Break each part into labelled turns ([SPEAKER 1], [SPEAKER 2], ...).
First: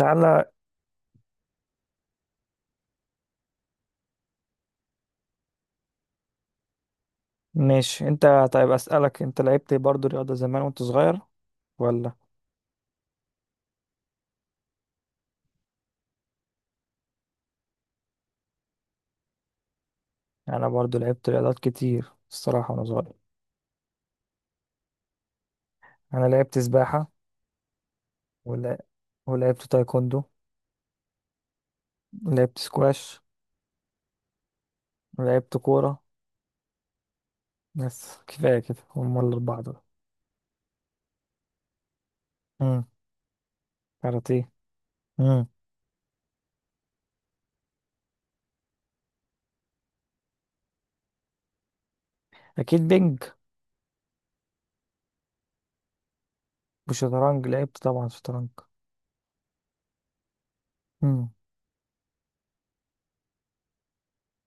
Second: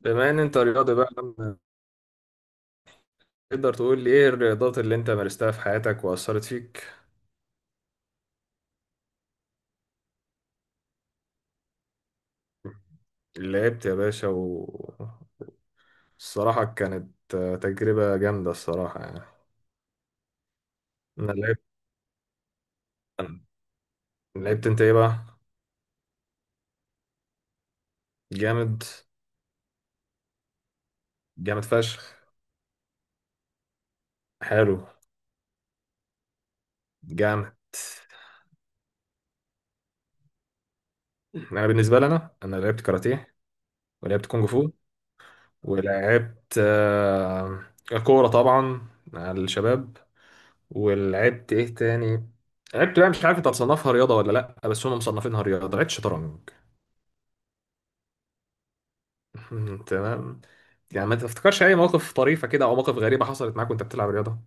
[SPEAKER 1] بما ان انت رياضي بقى، لما تقدر تقول لي ايه الرياضات اللي انت مارستها في حياتك واثرت فيك؟
[SPEAKER 2] ماشي. انت طيب، اسألك انت لعبت برضو رياضة زمان وانت صغير ولا؟
[SPEAKER 1] لعبت يا باشا، والصراحه كانت تجربه جامده الصراحه يعني.
[SPEAKER 2] انا برضو لعبت
[SPEAKER 1] انا
[SPEAKER 2] رياضات
[SPEAKER 1] لعبت
[SPEAKER 2] كتير الصراحة وانا صغير.
[SPEAKER 1] لعبت انت ايه بقى؟
[SPEAKER 2] انا لعبت سباحة، ولا
[SPEAKER 1] جامد.
[SPEAKER 2] ولعبت تايكوندو،
[SPEAKER 1] جامد فشخ.
[SPEAKER 2] ولعبت سكواش،
[SPEAKER 1] حلو.
[SPEAKER 2] ولعبت كورة.
[SPEAKER 1] جامد.
[SPEAKER 2] بس كفاية كده، هم الأربعة دول.
[SPEAKER 1] انا بالنسبه لي، انا لعبت
[SPEAKER 2] امم.
[SPEAKER 1] كاراتيه، ولعبت كونج
[SPEAKER 2] كاراتيه.
[SPEAKER 1] فو،
[SPEAKER 2] امم.
[SPEAKER 1] ولعبت كوره طبعا مع الشباب. ولعبت ايه تاني؟
[SPEAKER 2] أكيد
[SPEAKER 1] لعبت بقى،
[SPEAKER 2] بينج.
[SPEAKER 1] مش عارف انت هتصنفها رياضه ولا لا، بس هم مصنفينها رياضه، لعبت شطرنج.
[SPEAKER 2] وشطرنج لعبت طبعا شطرنج.
[SPEAKER 1] تمام. يعني ما
[SPEAKER 2] امم.
[SPEAKER 1] تفتكرش اي موقف طريفه كده او مواقف غريبه حصلت معاك وانت بتلعب رياضه؟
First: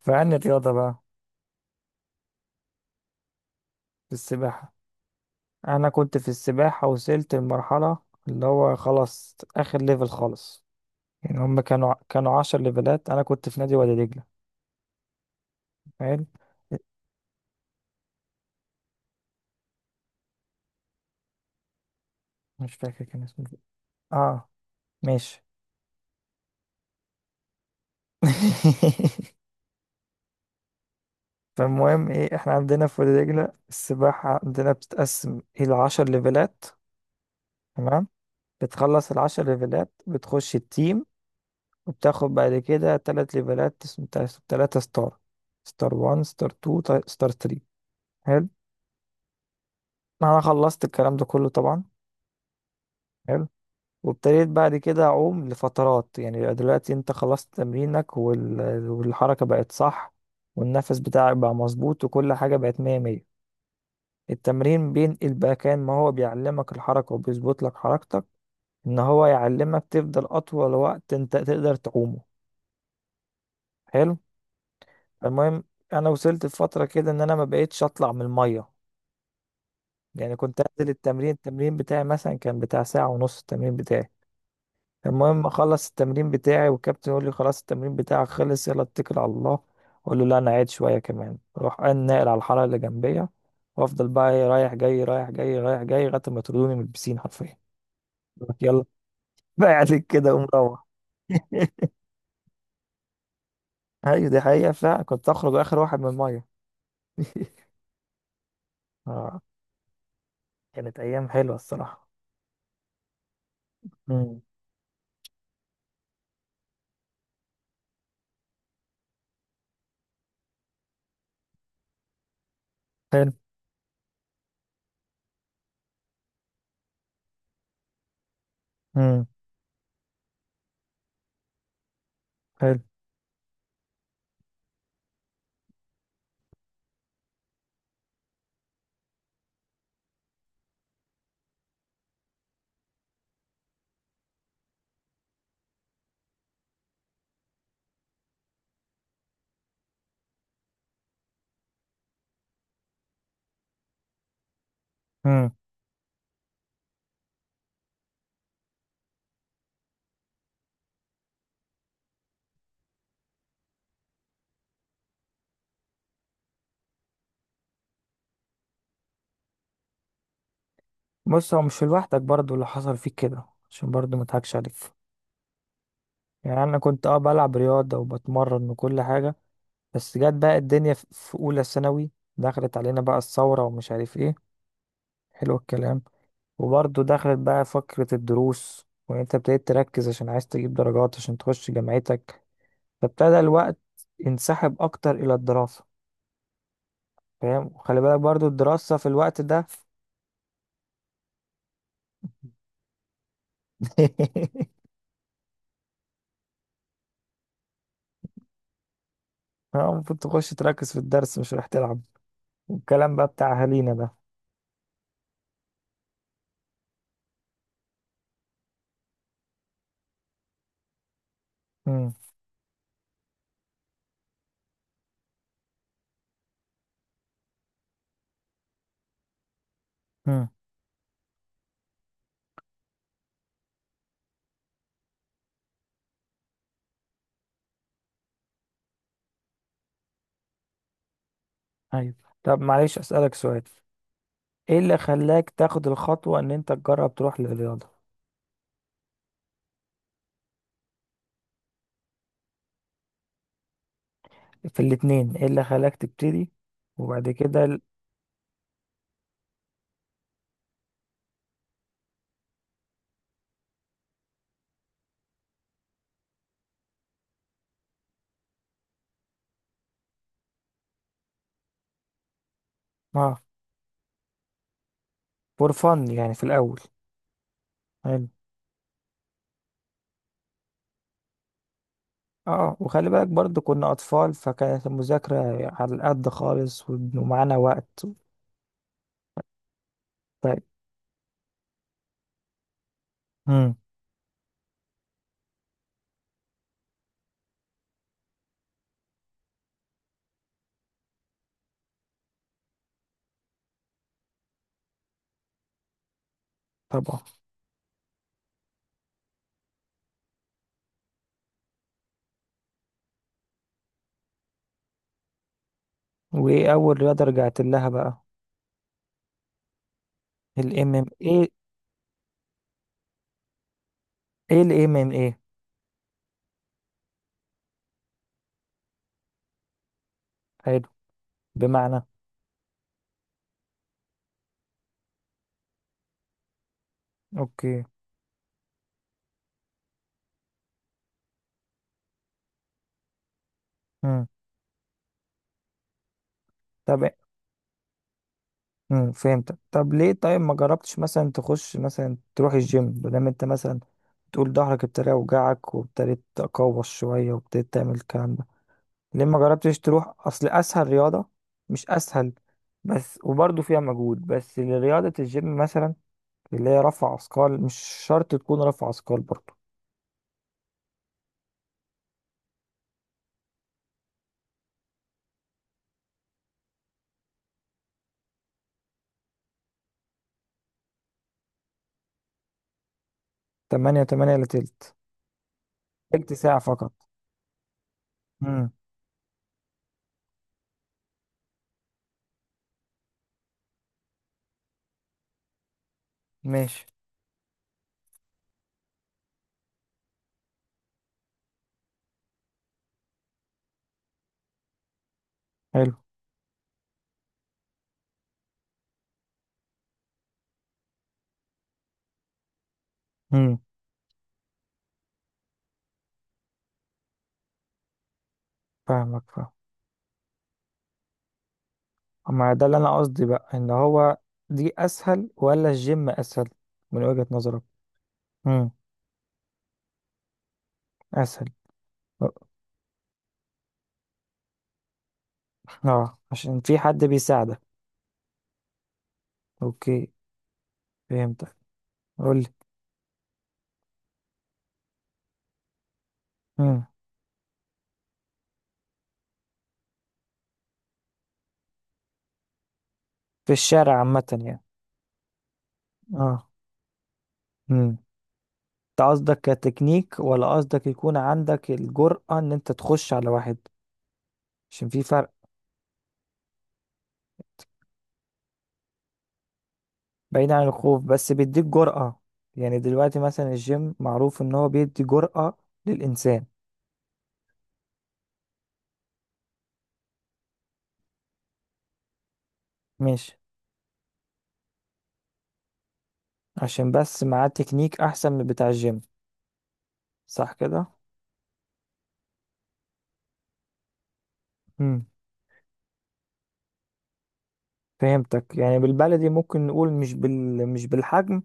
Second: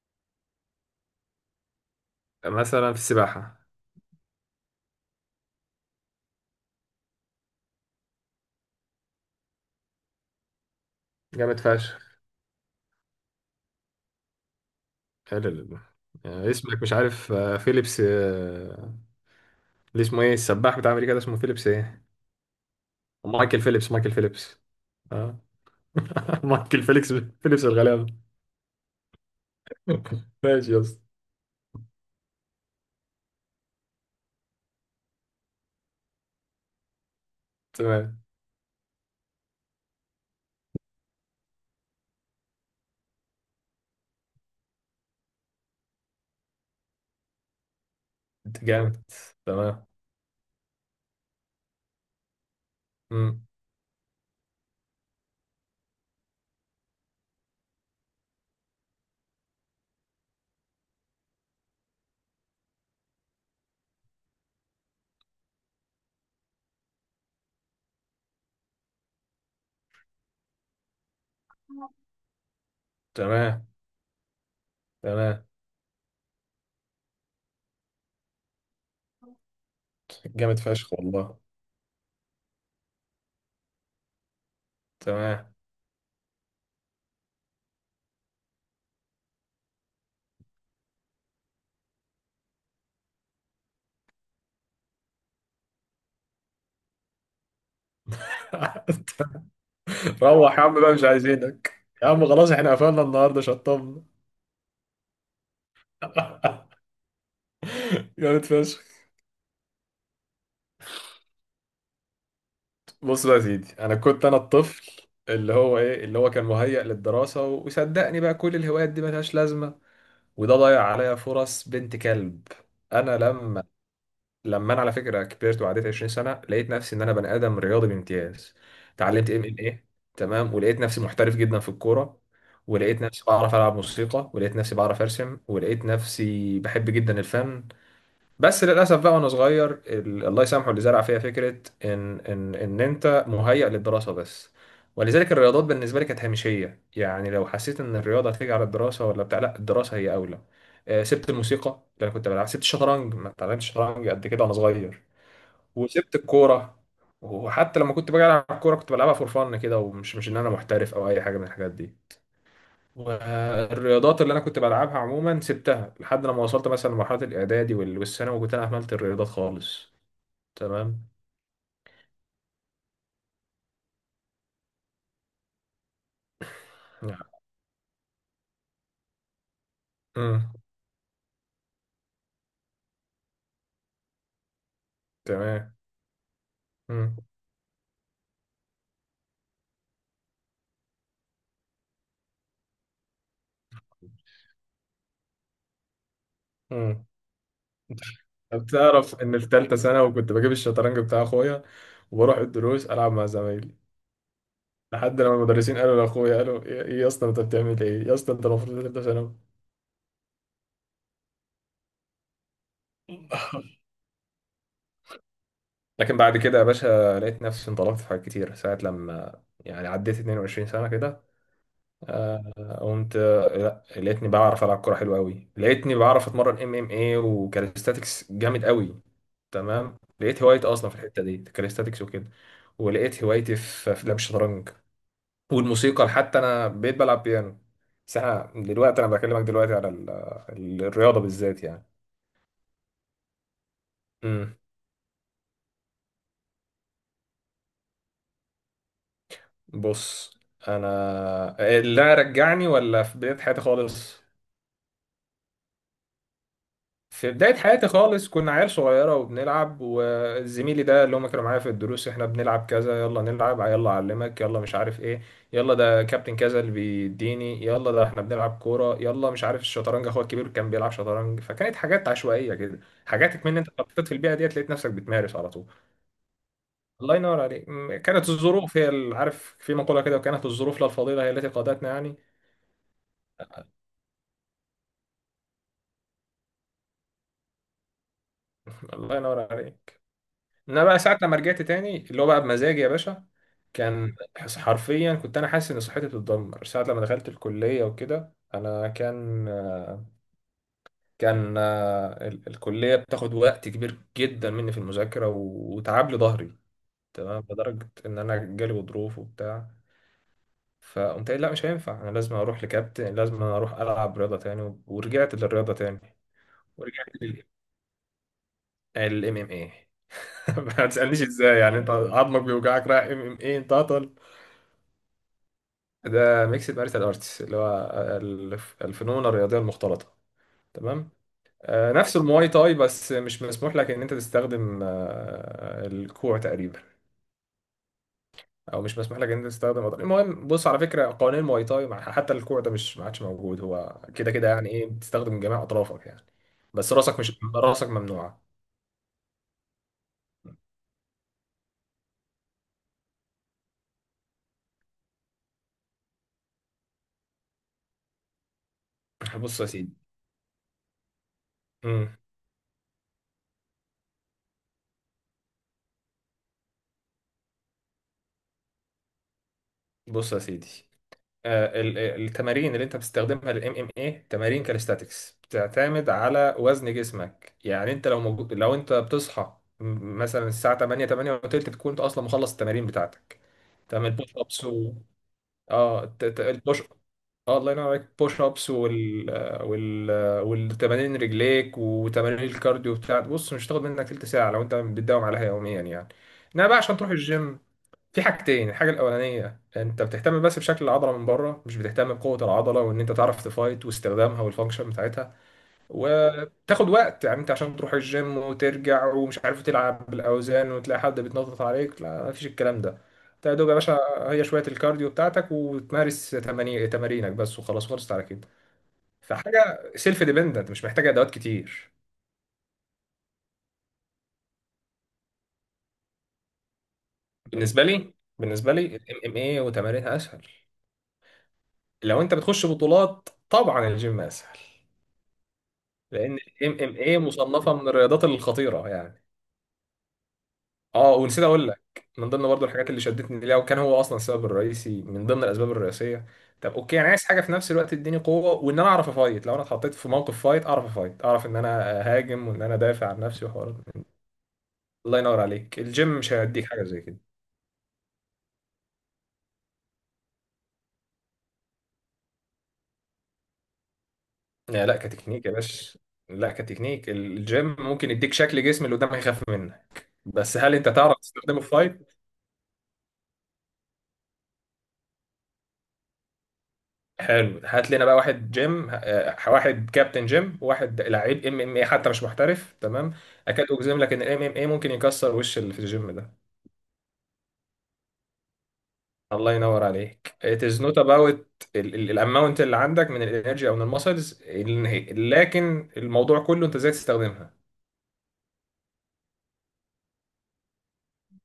[SPEAKER 2] فعن الرياضة بقى،
[SPEAKER 1] مثلا في السباحه.
[SPEAKER 2] في السباحة. أنا كنت في السباحة وصلت لمرحلة اللي هو خلاص آخر ليفل خالص. يعني هم
[SPEAKER 1] جامد
[SPEAKER 2] كانوا
[SPEAKER 1] فشخ.
[SPEAKER 2] كانوا 10 ليفلات، انا كنت في نادي وادي دجله.
[SPEAKER 1] حلو.
[SPEAKER 2] حلو.
[SPEAKER 1] يعني اسمك مش عارف فيليبس، اللي اسمه ايه السباح بتاع امريكا ده، اسمه فيليبس ايه؟
[SPEAKER 2] مش فاكر كان اسمه إيه.
[SPEAKER 1] مايكل فيليبس، مايكل
[SPEAKER 2] اه.
[SPEAKER 1] فيليبس. اه.
[SPEAKER 2] ماشي.
[SPEAKER 1] مايكل فيليبس. فيليبس الغلابه. ماشي يا اسطى.
[SPEAKER 2] فالمهم ايه، احنا عندنا في وادي دجله السباحه عندنا بتتقسم الى 10 ليفلات. تمام.
[SPEAKER 1] تمام.
[SPEAKER 2] بتخلص العشر ليفلات بتخش التيم، وبتاخد بعد كده تلات ليفلات تلاتة تلاتة ستار. ستار 1، ستار 2، ستار 3. حلو.
[SPEAKER 1] انت جامد. تمام.
[SPEAKER 2] انا خلصت الكلام ده كله طبعا.
[SPEAKER 1] مم.
[SPEAKER 2] حلو. وابتديت بعد كده أعوم لفترات، يعني يبقى دلوقتي أنت خلصت تمرينك، والحركة بقت صح والنفس بتاعك بقى مظبوط وكل حاجة بقت مية مية. التمرين بينقل بقى، كان ما هو بيعلمك الحركة وبيظبط لك حركتك، إن هو يعلمك تفضل أطول وقت أنت تقدر تعومه.
[SPEAKER 1] تمام.
[SPEAKER 2] حلو.
[SPEAKER 1] تمام.
[SPEAKER 2] المهم، أنا وصلت لفترة كده إن أنا ما بقيتش أطلع من المية. يعني
[SPEAKER 1] جامد
[SPEAKER 2] كنت أنزل
[SPEAKER 1] فشخ
[SPEAKER 2] التمرين
[SPEAKER 1] والله.
[SPEAKER 2] التمرين بتاعي مثلا كان بتاع ساعة ونص التمرين بتاعي. المهم
[SPEAKER 1] تمام.
[SPEAKER 2] اخلص التمرين بتاعي والكابتن يقول لي خلاص التمرين بتاعك خلص، يلا اتكل على الله. اقول له لا انا قاعد شويه كمان، اروح أنا ناقل على الحاره اللي جنبيه، وافضل بقى ايه، رايح جاي رايح جاي رايح جاي لغايه ما يطردوني من البسين حرفيا. يقول لك يلا بقى عليك كده، قوم
[SPEAKER 1] روح يا عم
[SPEAKER 2] روح.
[SPEAKER 1] بقى، مش عايزينك يا عم، خلاص احنا قفلنا النهارده، شطبنا.
[SPEAKER 2] ايوه دي حقيقه فعلا، كنت اخرج اخر واحد من الميه.
[SPEAKER 1] جامد فشخ.
[SPEAKER 2] اه، كانت ايام حلوه الصراحه.
[SPEAKER 1] بص بقى يا سيدي، انا كنت انا
[SPEAKER 2] امم.
[SPEAKER 1] الطفل اللي هو كان مهيأ للدراسه، وصدقني بقى كل الهوايات دي ملهاش لازمه، وده ضيع عليا فرص بنت كلب. انا
[SPEAKER 2] حلو.
[SPEAKER 1] لما لما انا على فكره كبرت وعديت 20 سنه، لقيت نفسي ان انا بني ادم رياضي بامتياز،
[SPEAKER 2] امم.
[SPEAKER 1] اتعلمت ام ام ايه. تمام. ولقيت نفسي محترف جدا في الكوره،
[SPEAKER 2] حلو.
[SPEAKER 1] ولقيت نفسي بعرف العب موسيقى، ولقيت نفسي بعرف ارسم، ولقيت نفسي بحب جدا الفن. بس للاسف بقى وانا صغير، الله يسامحه اللي زرع فيها فكره ان انت مهيئ للدراسه بس، ولذلك الرياضات بالنسبه لي كانت هامشيه، يعني لو حسيت ان الرياضه هتيجي على الدراسه ولا بتاع، لا، الدراسه هي اولى. سبت الموسيقى اللي انا كنت بلعب، سبت الشطرنج، ما اتعلمتش شطرنج قد كده وانا صغير،
[SPEAKER 2] امم.
[SPEAKER 1] وسبت الكوره. وحتى لما كنت باجي العب الكوره كنت بلعبها فور فن كده، ومش مش ان انا محترف او اي حاجه من الحاجات دي. والرياضات اللي انا كنت بلعبها عموما سبتها لحد لما وصلت مثلا لمرحله الاعدادي والثانوي، وكنت انا اهملت الرياضات خالص. تمام.
[SPEAKER 2] بص، هو مش لوحدك برضو اللي حصل فيك كده، عشان برضو ما اضحكش عليك. يعني انا كنت بلعب رياضه وبتمرن وكل حاجه، بس جت
[SPEAKER 1] امم.
[SPEAKER 2] بقى الدنيا في اولى ثانوي. دخلت علينا بقى الثوره ومش عارف ايه. حلو
[SPEAKER 1] تمام.
[SPEAKER 2] الكلام. وبرضه
[SPEAKER 1] امم.
[SPEAKER 2] دخلت بقى فكره الدروس، وان انت ابتديت تركز عشان عايز تجيب درجات عشان تخش جامعتك. فابتدى الوقت ينسحب اكتر الى الدراسه.
[SPEAKER 1] امم.
[SPEAKER 2] فاهم، وخلي بالك برضه الدراسه في
[SPEAKER 1] بتعرف ان
[SPEAKER 2] الوقت
[SPEAKER 1] في
[SPEAKER 2] ده.
[SPEAKER 1] ثالثه ثانوي كنت بجيب الشطرنج بتاع اخويا، وبروح الدروس العب مع زمايلي، لحد لما المدرسين قالوا لاخويا، قالوا ايه، إيه يا اسطى انت بتعمل ايه يا اسطى، انت المفروض ثالثه ثانوي.
[SPEAKER 2] المفروض تخش تركز في الدرس مش رايح تلعب، والكلام بقى بتاع اهالينا ده.
[SPEAKER 1] لكن بعد كده يا باشا، لقيت نفسي انطلقت في حاجات كتير، ساعه لما يعني عديت 22 سنه كده،
[SPEAKER 2] امم.
[SPEAKER 1] آه، قمت آه، لا لقيتني بعرف العب كوره حلوه قوي، لقيتني بعرف اتمرن ام ام اي وكاليستاتكس جامد قوي. تمام. لقيت
[SPEAKER 2] امم.
[SPEAKER 1] هوايتي اصلا في الحته دي، كاليستاتكس وكده، ولقيت هوايتي في لعب الشطرنج، والموسيقى حتى انا بقيت بلعب بيانو. بس احنا دلوقتي، انا بكلمك دلوقتي على الرياضه بالذات يعني.
[SPEAKER 2] ايوه. طب معلش اسالك سؤال،
[SPEAKER 1] امم.
[SPEAKER 2] ايه اللي خلاك تاخد الخطوة ان انت تجرب تروح للرياضة؟
[SPEAKER 1] بص، انا اللي رجعني ولا في بدايه حياتي خالص؟
[SPEAKER 2] في الاتنين، ايه اللي خلاك تبتدي وبعد
[SPEAKER 1] في بداية
[SPEAKER 2] كده
[SPEAKER 1] حياتي خالص كنا عيال صغيرة وبنلعب، وزميلي ده اللي هم كانوا معايا في الدروس، احنا بنلعب كذا، يلا نلعب، يلا أعلمك، يلا مش عارف ايه، يلا ده كابتن كذا اللي بيديني، يلا ده احنا بنلعب كورة، يلا مش عارف، الشطرنج اخويا الكبير كان بيلعب شطرنج، فكانت حاجات عشوائية كده.
[SPEAKER 2] اه؟
[SPEAKER 1] حاجاتك من انت اتحطيت في البيئة ديت، لقيت نفسك بتمارس على طول.
[SPEAKER 2] فور فن يعني في الاول.
[SPEAKER 1] الله ينور عليك.
[SPEAKER 2] حلو.
[SPEAKER 1] كانت الظروف هي عارف في مقولة كده، وكانت الظروف لا الفضيلة هي التي قادتنا يعني.
[SPEAKER 2] اه، وخلي بالك برضو كنا اطفال فكانت المذاكرة على القد خالص، ومعانا وقت.
[SPEAKER 1] الله ينور عليك.
[SPEAKER 2] طيب.
[SPEAKER 1] انا بقى ساعه لما رجعت تاني، اللي هو بقى بمزاجي يا باشا،
[SPEAKER 2] امم.
[SPEAKER 1] حرفيا كنت انا حاسس ان صحتي بتتدمر ساعه لما دخلت الكليه وكده. انا كان، الكليه بتاخد وقت كبير جدا مني في المذاكره، وتعب لي ظهري.
[SPEAKER 2] طبعا.
[SPEAKER 1] تمام. لدرجه ان انا جالي غضروف وبتاع، فقمت قايل لا مش هينفع، انا لازم اروح لكابتن، لازم اروح العب رياضه تاني، ورجعت للرياضه تاني.
[SPEAKER 2] وايه اول
[SPEAKER 1] ورجعت
[SPEAKER 2] رياضة رجعت لها بقى؟
[SPEAKER 1] للام ام اي. ما
[SPEAKER 2] الام ام
[SPEAKER 1] تسالنيش
[SPEAKER 2] ايه؟
[SPEAKER 1] ازاي، يعني انت عظمك بيوجعك رايح ام ام اي انت؟
[SPEAKER 2] ايه الام ام ايه؟
[SPEAKER 1] ده ميكس مارشال ارتس، اللي هو الفنون الرياضيه المختلطه.
[SPEAKER 2] حلو.
[SPEAKER 1] تمام.
[SPEAKER 2] بمعنى؟
[SPEAKER 1] نفس المواي تاي، بس مش مسموح لك ان انت تستخدم الكوع تقريبا،
[SPEAKER 2] اوكي.
[SPEAKER 1] او مش مسموح لك ان انت تستخدم أضرار. المهم بص على فكره، قوانين المواي تاي حتى الكوع ده مش ما عادش موجود، هو
[SPEAKER 2] امم.
[SPEAKER 1] كده كده، يعني ايه، بتستخدم جميع اطرافك يعني، بس
[SPEAKER 2] طب.
[SPEAKER 1] راسك، مش راسك ممنوعه.
[SPEAKER 2] فهمتك. طب ليه طيب ما جربتش مثلا تخش مثلا تروح الجيم؟ بدل انت مثلا تقول ظهرك ابتدى يوجعك وابتديت تقوس شوية وابتديت تعمل الكلام ده، ليه ما
[SPEAKER 1] بص يا
[SPEAKER 2] جربتش
[SPEAKER 1] سيدي.
[SPEAKER 2] تروح؟ اصل اسهل رياضة. مش
[SPEAKER 1] مم.
[SPEAKER 2] اسهل، بس وبرضه فيها مجهود، بس لرياضة الجيم مثلا اللي هي رفع اثقال. مش شرط تكون رفع اثقال برضه.
[SPEAKER 1] بص يا سيدي، التمارين اللي انت بتستخدمها للام ام اي، تمارين كاليستاتكس بتعتمد على وزن جسمك، يعني انت لو موجود، لو انت بتصحى مثلا الساعه 8 8 وتلت، تكون انت اصلا مخلص التمارين بتاعتك.
[SPEAKER 2] 8
[SPEAKER 1] تمام.
[SPEAKER 2] 8
[SPEAKER 1] البوش
[SPEAKER 2] الا
[SPEAKER 1] ابس و...
[SPEAKER 2] تلت؟
[SPEAKER 1] اه
[SPEAKER 2] تلت ساعة
[SPEAKER 1] البوش.
[SPEAKER 2] فقط؟
[SPEAKER 1] اه الله ينور عليك، بوش
[SPEAKER 2] امم.
[SPEAKER 1] ابس وال... وال... والتمارين رجليك وتمارين الكارديو بتاعت، بص مش هتاخد منك تلت ساعه لو انت بتداوم عليها يوميا يعني. انما بقى
[SPEAKER 2] ماشي.
[SPEAKER 1] عشان تروح الجيم في حاجتين، الحاجة الأولانية أنت بتهتم بس بشكل العضلة من بره، مش بتهتم بقوة العضلة، وإن أنت تعرف تفايت واستخدامها والفانكشن بتاعتها.
[SPEAKER 2] حلو.
[SPEAKER 1] وتاخد وقت يعني، أنت عشان تروح الجيم وترجع ومش عارف تلعب بالأوزان وتلاقي حد بيتنطط عليك، لا، مفيش الكلام ده. أنت يا
[SPEAKER 2] امم.
[SPEAKER 1] دوب يا باشا هي شوية الكارديو بتاعتك، وتمارس تمارينك بس، وخلاص خلصت على كده.
[SPEAKER 2] فاهمك.
[SPEAKER 1] فحاجة سيلف ديبندنت، مش محتاجة أدوات كتير.
[SPEAKER 2] ما ده اللي انا قصدي بقى، ان هو دي اسهل ولا الجيم اسهل من وجهة نظرك؟
[SPEAKER 1] بالنسبة لي،
[SPEAKER 2] امم.
[SPEAKER 1] بالنسبة لي الام ام اي وتمارينها أسهل.
[SPEAKER 2] اسهل.
[SPEAKER 1] لو
[SPEAKER 2] اه.
[SPEAKER 1] أنت بتخش بطولات، طبعا الجيم أسهل، لان
[SPEAKER 2] عشان
[SPEAKER 1] الام
[SPEAKER 2] في
[SPEAKER 1] ام
[SPEAKER 2] حد
[SPEAKER 1] اي
[SPEAKER 2] بيساعدك.
[SPEAKER 1] مصنفه من الرياضات الخطيره يعني.
[SPEAKER 2] اوكي.
[SPEAKER 1] اه، ونسيت
[SPEAKER 2] فهمتك.
[SPEAKER 1] اقول لك، من
[SPEAKER 2] قول لي.
[SPEAKER 1] ضمن برضو الحاجات اللي شدتني ليها، وكان هو اصلا السبب الرئيسي من ضمن الاسباب الرئيسيه. طب
[SPEAKER 2] امم.
[SPEAKER 1] اوكي، انا عايز حاجه في نفس الوقت تديني قوه وان انا اعرف افايت، لو انا اتحطيت في موقف فايت اعرف افايت، اعرف ان انا اهاجم وان انا دافع عن نفسي،
[SPEAKER 2] في
[SPEAKER 1] وحوارات من
[SPEAKER 2] الشارع
[SPEAKER 1] دي.
[SPEAKER 2] عامة يعني.
[SPEAKER 1] الله ينور عليك، الجيم مش
[SPEAKER 2] اه.
[SPEAKER 1] هيديك حاجه زي كده.
[SPEAKER 2] امم. انت قصدك كتكنيك ولا قصدك يكون عندك الجرأة ان انت تخش على واحد؟
[SPEAKER 1] لا
[SPEAKER 2] عشان
[SPEAKER 1] لا
[SPEAKER 2] في فرق.
[SPEAKER 1] كتكنيك يا باشا. لا كتكنيك، الجيم ممكن يديك شكل جسم اللي قدامك يخاف منه،
[SPEAKER 2] بعيد
[SPEAKER 1] بس
[SPEAKER 2] عن
[SPEAKER 1] هل انت
[SPEAKER 2] الخوف،
[SPEAKER 1] تعرف
[SPEAKER 2] بس
[SPEAKER 1] تستخدمه
[SPEAKER 2] بيديك
[SPEAKER 1] في فايت؟
[SPEAKER 2] جرأة. يعني دلوقتي مثلا الجيم معروف ان هو بيدي جرأة للإنسان.
[SPEAKER 1] حلو. هات لنا بقى واحد جيم، واحد كابتن جيم وواحد لعيب ام ام اي، حتى مش محترف، تمام،
[SPEAKER 2] ماشي.
[SPEAKER 1] اكاد اجزم لك ان الام ام اي ممكن يكسر وش اللي في الجيم ده.
[SPEAKER 2] عشان بس معاه تكنيك احسن من بتاع الجيم.
[SPEAKER 1] الله ينور عليك.
[SPEAKER 2] صح
[SPEAKER 1] it is
[SPEAKER 2] كده؟
[SPEAKER 1] not about الاماونت اللي عندك من الانرجي او من المسلز،
[SPEAKER 2] امم.
[SPEAKER 1] لكن الموضوع كله انت ازاي تستخدمها.
[SPEAKER 2] فهمتك. يعني بالبلدي ممكن نقول مش مش بالحجم،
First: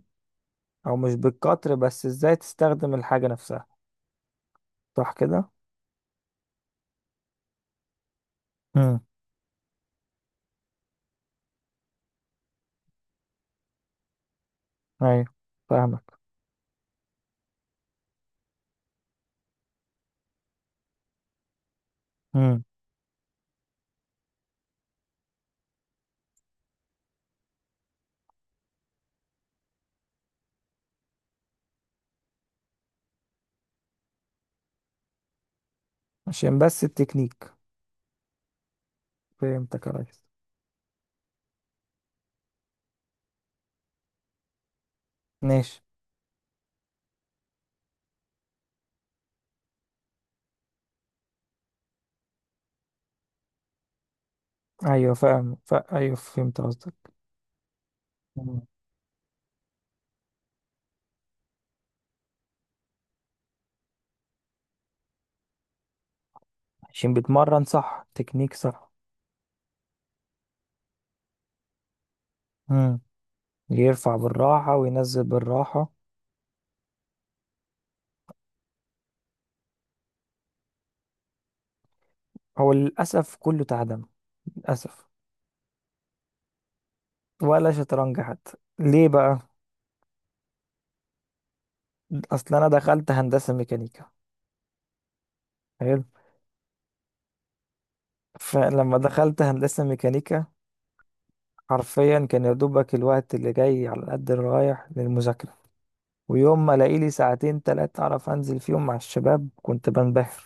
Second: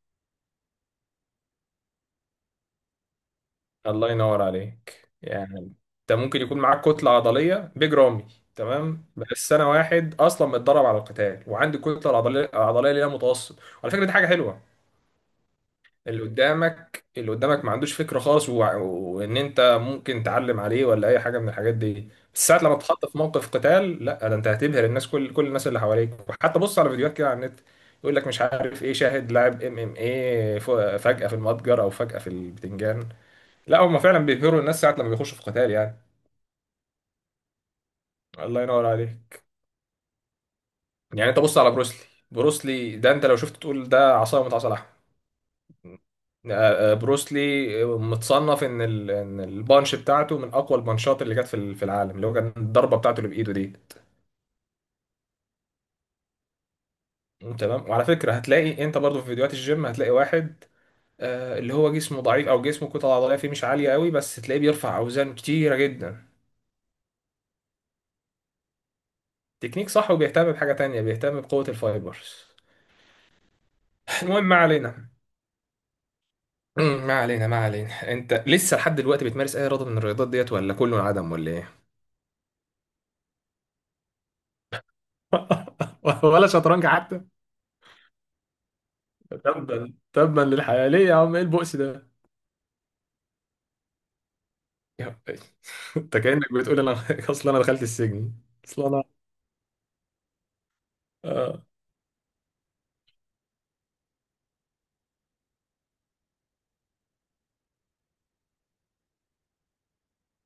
[SPEAKER 2] او مش بالقطر، بس ازاي تستخدم الحاجة نفسها.
[SPEAKER 1] الله ينور عليك
[SPEAKER 2] صح كده؟
[SPEAKER 1] يعني. انت ممكن يكون معاك كتلة عضلية بيج رامي،
[SPEAKER 2] امم.
[SPEAKER 1] تمام، بس انا واحد اصلا متدرب على القتال وعندي الكتلة العضلية اللي هي متوسط، على فكرة دي حاجة حلوة.
[SPEAKER 2] ايوه. فاهمك.
[SPEAKER 1] اللي قدامك ما عندوش فكرة خالص، وان انت ممكن تعلم عليه ولا اي حاجة من الحاجات دي، بس ساعة
[SPEAKER 2] امم.
[SPEAKER 1] لما تتحط في موقف قتال، لا، ده انت هتبهر الناس، كل الناس اللي حواليك. وحتى بص على فيديوهات كده على النت، يقول لك مش عارف ايه، شاهد لاعب ام ام ايه فجأة في المتجر او فجأة في البتنجان، لا، هم فعلا بيبهروا الناس ساعة لما بيخشوا في قتال يعني.
[SPEAKER 2] عشان بس التكنيك.
[SPEAKER 1] الله ينور عليك
[SPEAKER 2] فهمتك يا ريس.
[SPEAKER 1] يعني. انت بص على بروسلي، بروسلي ده انت لو شفت تقول ده عصاية من عصا لحم.
[SPEAKER 2] ماشي.
[SPEAKER 1] بروسلي متصنف ان ان البانش بتاعته من اقوى البانشات اللي جت في العالم، اللي هو كان الضربه بتاعته اللي بايده دي.
[SPEAKER 2] ايوه فاهم، ايوه فهمت قصدك.
[SPEAKER 1] تمام. وعلى فكره
[SPEAKER 2] مم.
[SPEAKER 1] هتلاقي انت برضو في فيديوهات الجيم، هتلاقي واحد اللي هو جسمه ضعيف او جسمه كتله عضليه فيه مش عاليه قوي، بس تلاقيه بيرفع اوزان كتيره جدا.
[SPEAKER 2] عشان بيتمرن صح تكنيك صح.
[SPEAKER 1] تكنيك صح، وبيهتم بحاجه تانية، بيهتم بقوه الفايبرز.
[SPEAKER 2] امم. يرفع
[SPEAKER 1] المهم ما
[SPEAKER 2] بالراحة
[SPEAKER 1] علينا.
[SPEAKER 2] وينزل بالراحة.
[SPEAKER 1] مم، ما علينا، ما علينا. انت لسه لحد دلوقتي بتمارس اي رياضه من الرياضات ديت ولا كله عدم ولا ايه؟
[SPEAKER 2] هو للأسف كله تعدم. للأسف.
[SPEAKER 1] ولا شطرنج حتى؟
[SPEAKER 2] ولا شطرنج حتى. ليه بقى؟
[SPEAKER 1] تبا تبا للحياة، ليه يا عم، ايه البؤس ده؟
[SPEAKER 2] أصل أنا دخلت هندسة ميكانيكا.
[SPEAKER 1] يا عم، إيه؟
[SPEAKER 2] حلو.
[SPEAKER 1] انت كأنك بتقول انا اصل انا دخلت السجن. اصل
[SPEAKER 2] فلما
[SPEAKER 1] انا
[SPEAKER 2] دخلت هندسة ميكانيكا،
[SPEAKER 1] آه.
[SPEAKER 2] حرفيا كان يا دوبك الوقت اللي جاي على قد اللي رايح للمذاكرة. ويوم ما الاقي لي ساعتين تلاتة اعرف انزل فيهم مع الشباب كنت بنبهر.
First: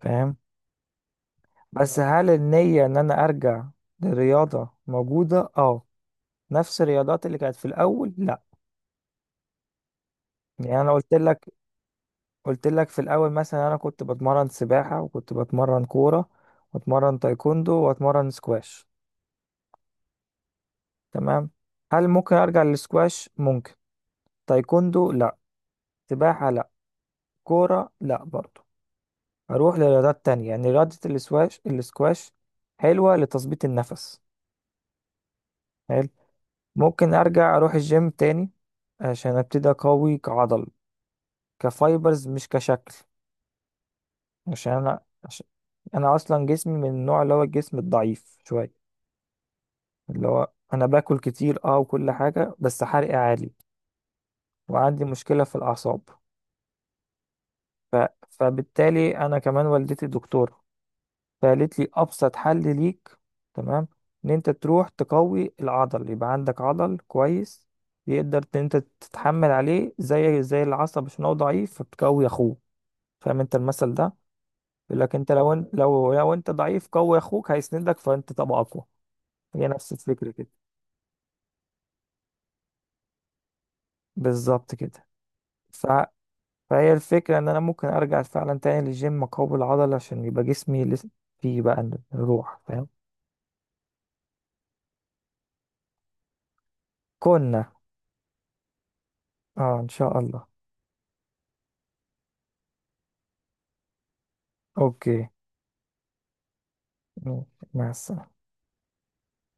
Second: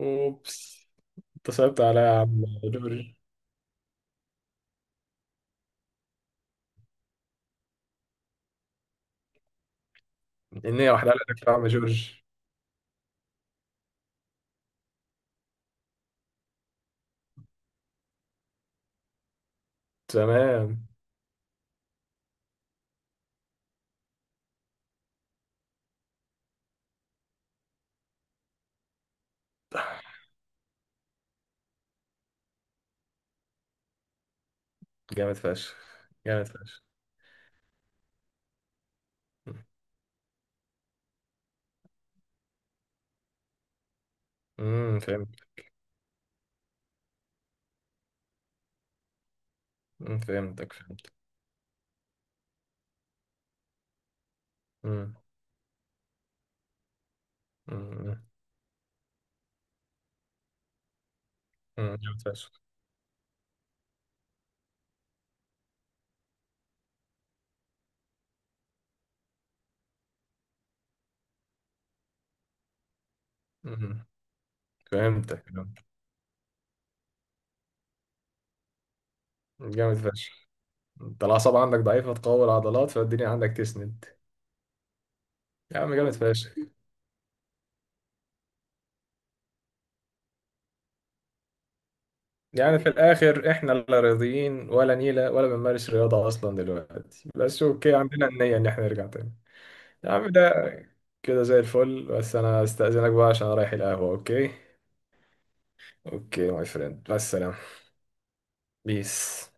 [SPEAKER 2] فاهم.
[SPEAKER 1] انت صعبت
[SPEAKER 2] بس
[SPEAKER 1] عليا يا
[SPEAKER 2] هل
[SPEAKER 1] عم
[SPEAKER 2] النية ان
[SPEAKER 1] جورج.
[SPEAKER 2] انا ارجع للرياضة موجودة؟ اه. نفس الرياضات اللي كانت في الاول؟ لا. يعني
[SPEAKER 1] النية
[SPEAKER 2] انا
[SPEAKER 1] واحدة
[SPEAKER 2] قلت
[SPEAKER 1] لك
[SPEAKER 2] لك،
[SPEAKER 1] يا عم جورج.
[SPEAKER 2] قلت لك في الاول مثلا انا كنت بتمرن سباحة، وكنت بتمرن كورة، واتمرن تايكوندو، واتمرن سكواش.
[SPEAKER 1] تمام.
[SPEAKER 2] تمام. هل ممكن ارجع للسكواش؟ ممكن. تايكوندو لا، سباحة لا، كورة لا برضو. هروح لرياضات تانية. يعني رياضة الاسكواش، الاسكواش حلوة لتظبيط النفس.
[SPEAKER 1] جامد فشخ.
[SPEAKER 2] حلو.
[SPEAKER 1] جامد فشخ.
[SPEAKER 2] ممكن ارجع اروح الجيم تاني، عشان ابتدي اقوي كعضل، كفايبرز مش كشكل. عشان انا،
[SPEAKER 1] فهمت.
[SPEAKER 2] عشان انا اصلا جسمي من النوع اللي هو الجسم الضعيف شوية.
[SPEAKER 1] أمم،
[SPEAKER 2] اللي هو
[SPEAKER 1] فهمتك
[SPEAKER 2] انا
[SPEAKER 1] فهمت.
[SPEAKER 2] باكل كتير اه وكل حاجة، بس حرقي عالي، وعندي
[SPEAKER 1] امم.
[SPEAKER 2] مشكلة في الاعصاب. ف...
[SPEAKER 1] أمم،
[SPEAKER 2] فبالتالي انا كمان، والدتي دكتورة فقالت لي
[SPEAKER 1] أمم، جامد
[SPEAKER 2] ابسط
[SPEAKER 1] فشخ.
[SPEAKER 2] حل ليك. تمام. ان انت تروح تقوي العضل، يبقى عندك عضل كويس يقدر ان انت تتحمل عليه زي زي العصب، عشان هو ضعيف فبتقوي اخوه. فاهم انت المثل
[SPEAKER 1] أمم،
[SPEAKER 2] ده؟ يقول لك انت
[SPEAKER 1] فهمتك
[SPEAKER 2] لو انت
[SPEAKER 1] فهمت.
[SPEAKER 2] لو لو انت ضعيف، قوي اخوك هيسندك فانت تبقى اقوى. هي نفس
[SPEAKER 1] جامد
[SPEAKER 2] الفكره
[SPEAKER 1] فشخ.
[SPEAKER 2] كده.
[SPEAKER 1] انت الاعصاب عندك ضعيفة، تقوي العضلات، فالدنيا عندك تسند.
[SPEAKER 2] بالظبط كده.
[SPEAKER 1] يا
[SPEAKER 2] ف...
[SPEAKER 1] عم جامد فشخ.
[SPEAKER 2] فهي الفكره ان انا ممكن ارجع فعلا تاني للجيم، اقوي العضل عشان يبقى جسمي لسه فيه بقى الروح.
[SPEAKER 1] يعني
[SPEAKER 2] فاهم.
[SPEAKER 1] في الآخر إحنا لا راضيين ولا نيلة ولا بنمارس رياضة أصلا دلوقتي، بس
[SPEAKER 2] كنا.
[SPEAKER 1] أوكي عندنا النية إن إحنا نرجع تاني.
[SPEAKER 2] اه ان
[SPEAKER 1] يا
[SPEAKER 2] شاء
[SPEAKER 1] عم،
[SPEAKER 2] الله.
[SPEAKER 1] ده كده زي الفل، بس أنا أستأذنك بقى عشان أنا رايح القهوة، أوكي.
[SPEAKER 2] اوكي.
[SPEAKER 1] أوكي ماي فريند، مع السلامة.
[SPEAKER 2] مع السلامه.
[SPEAKER 1] بيس.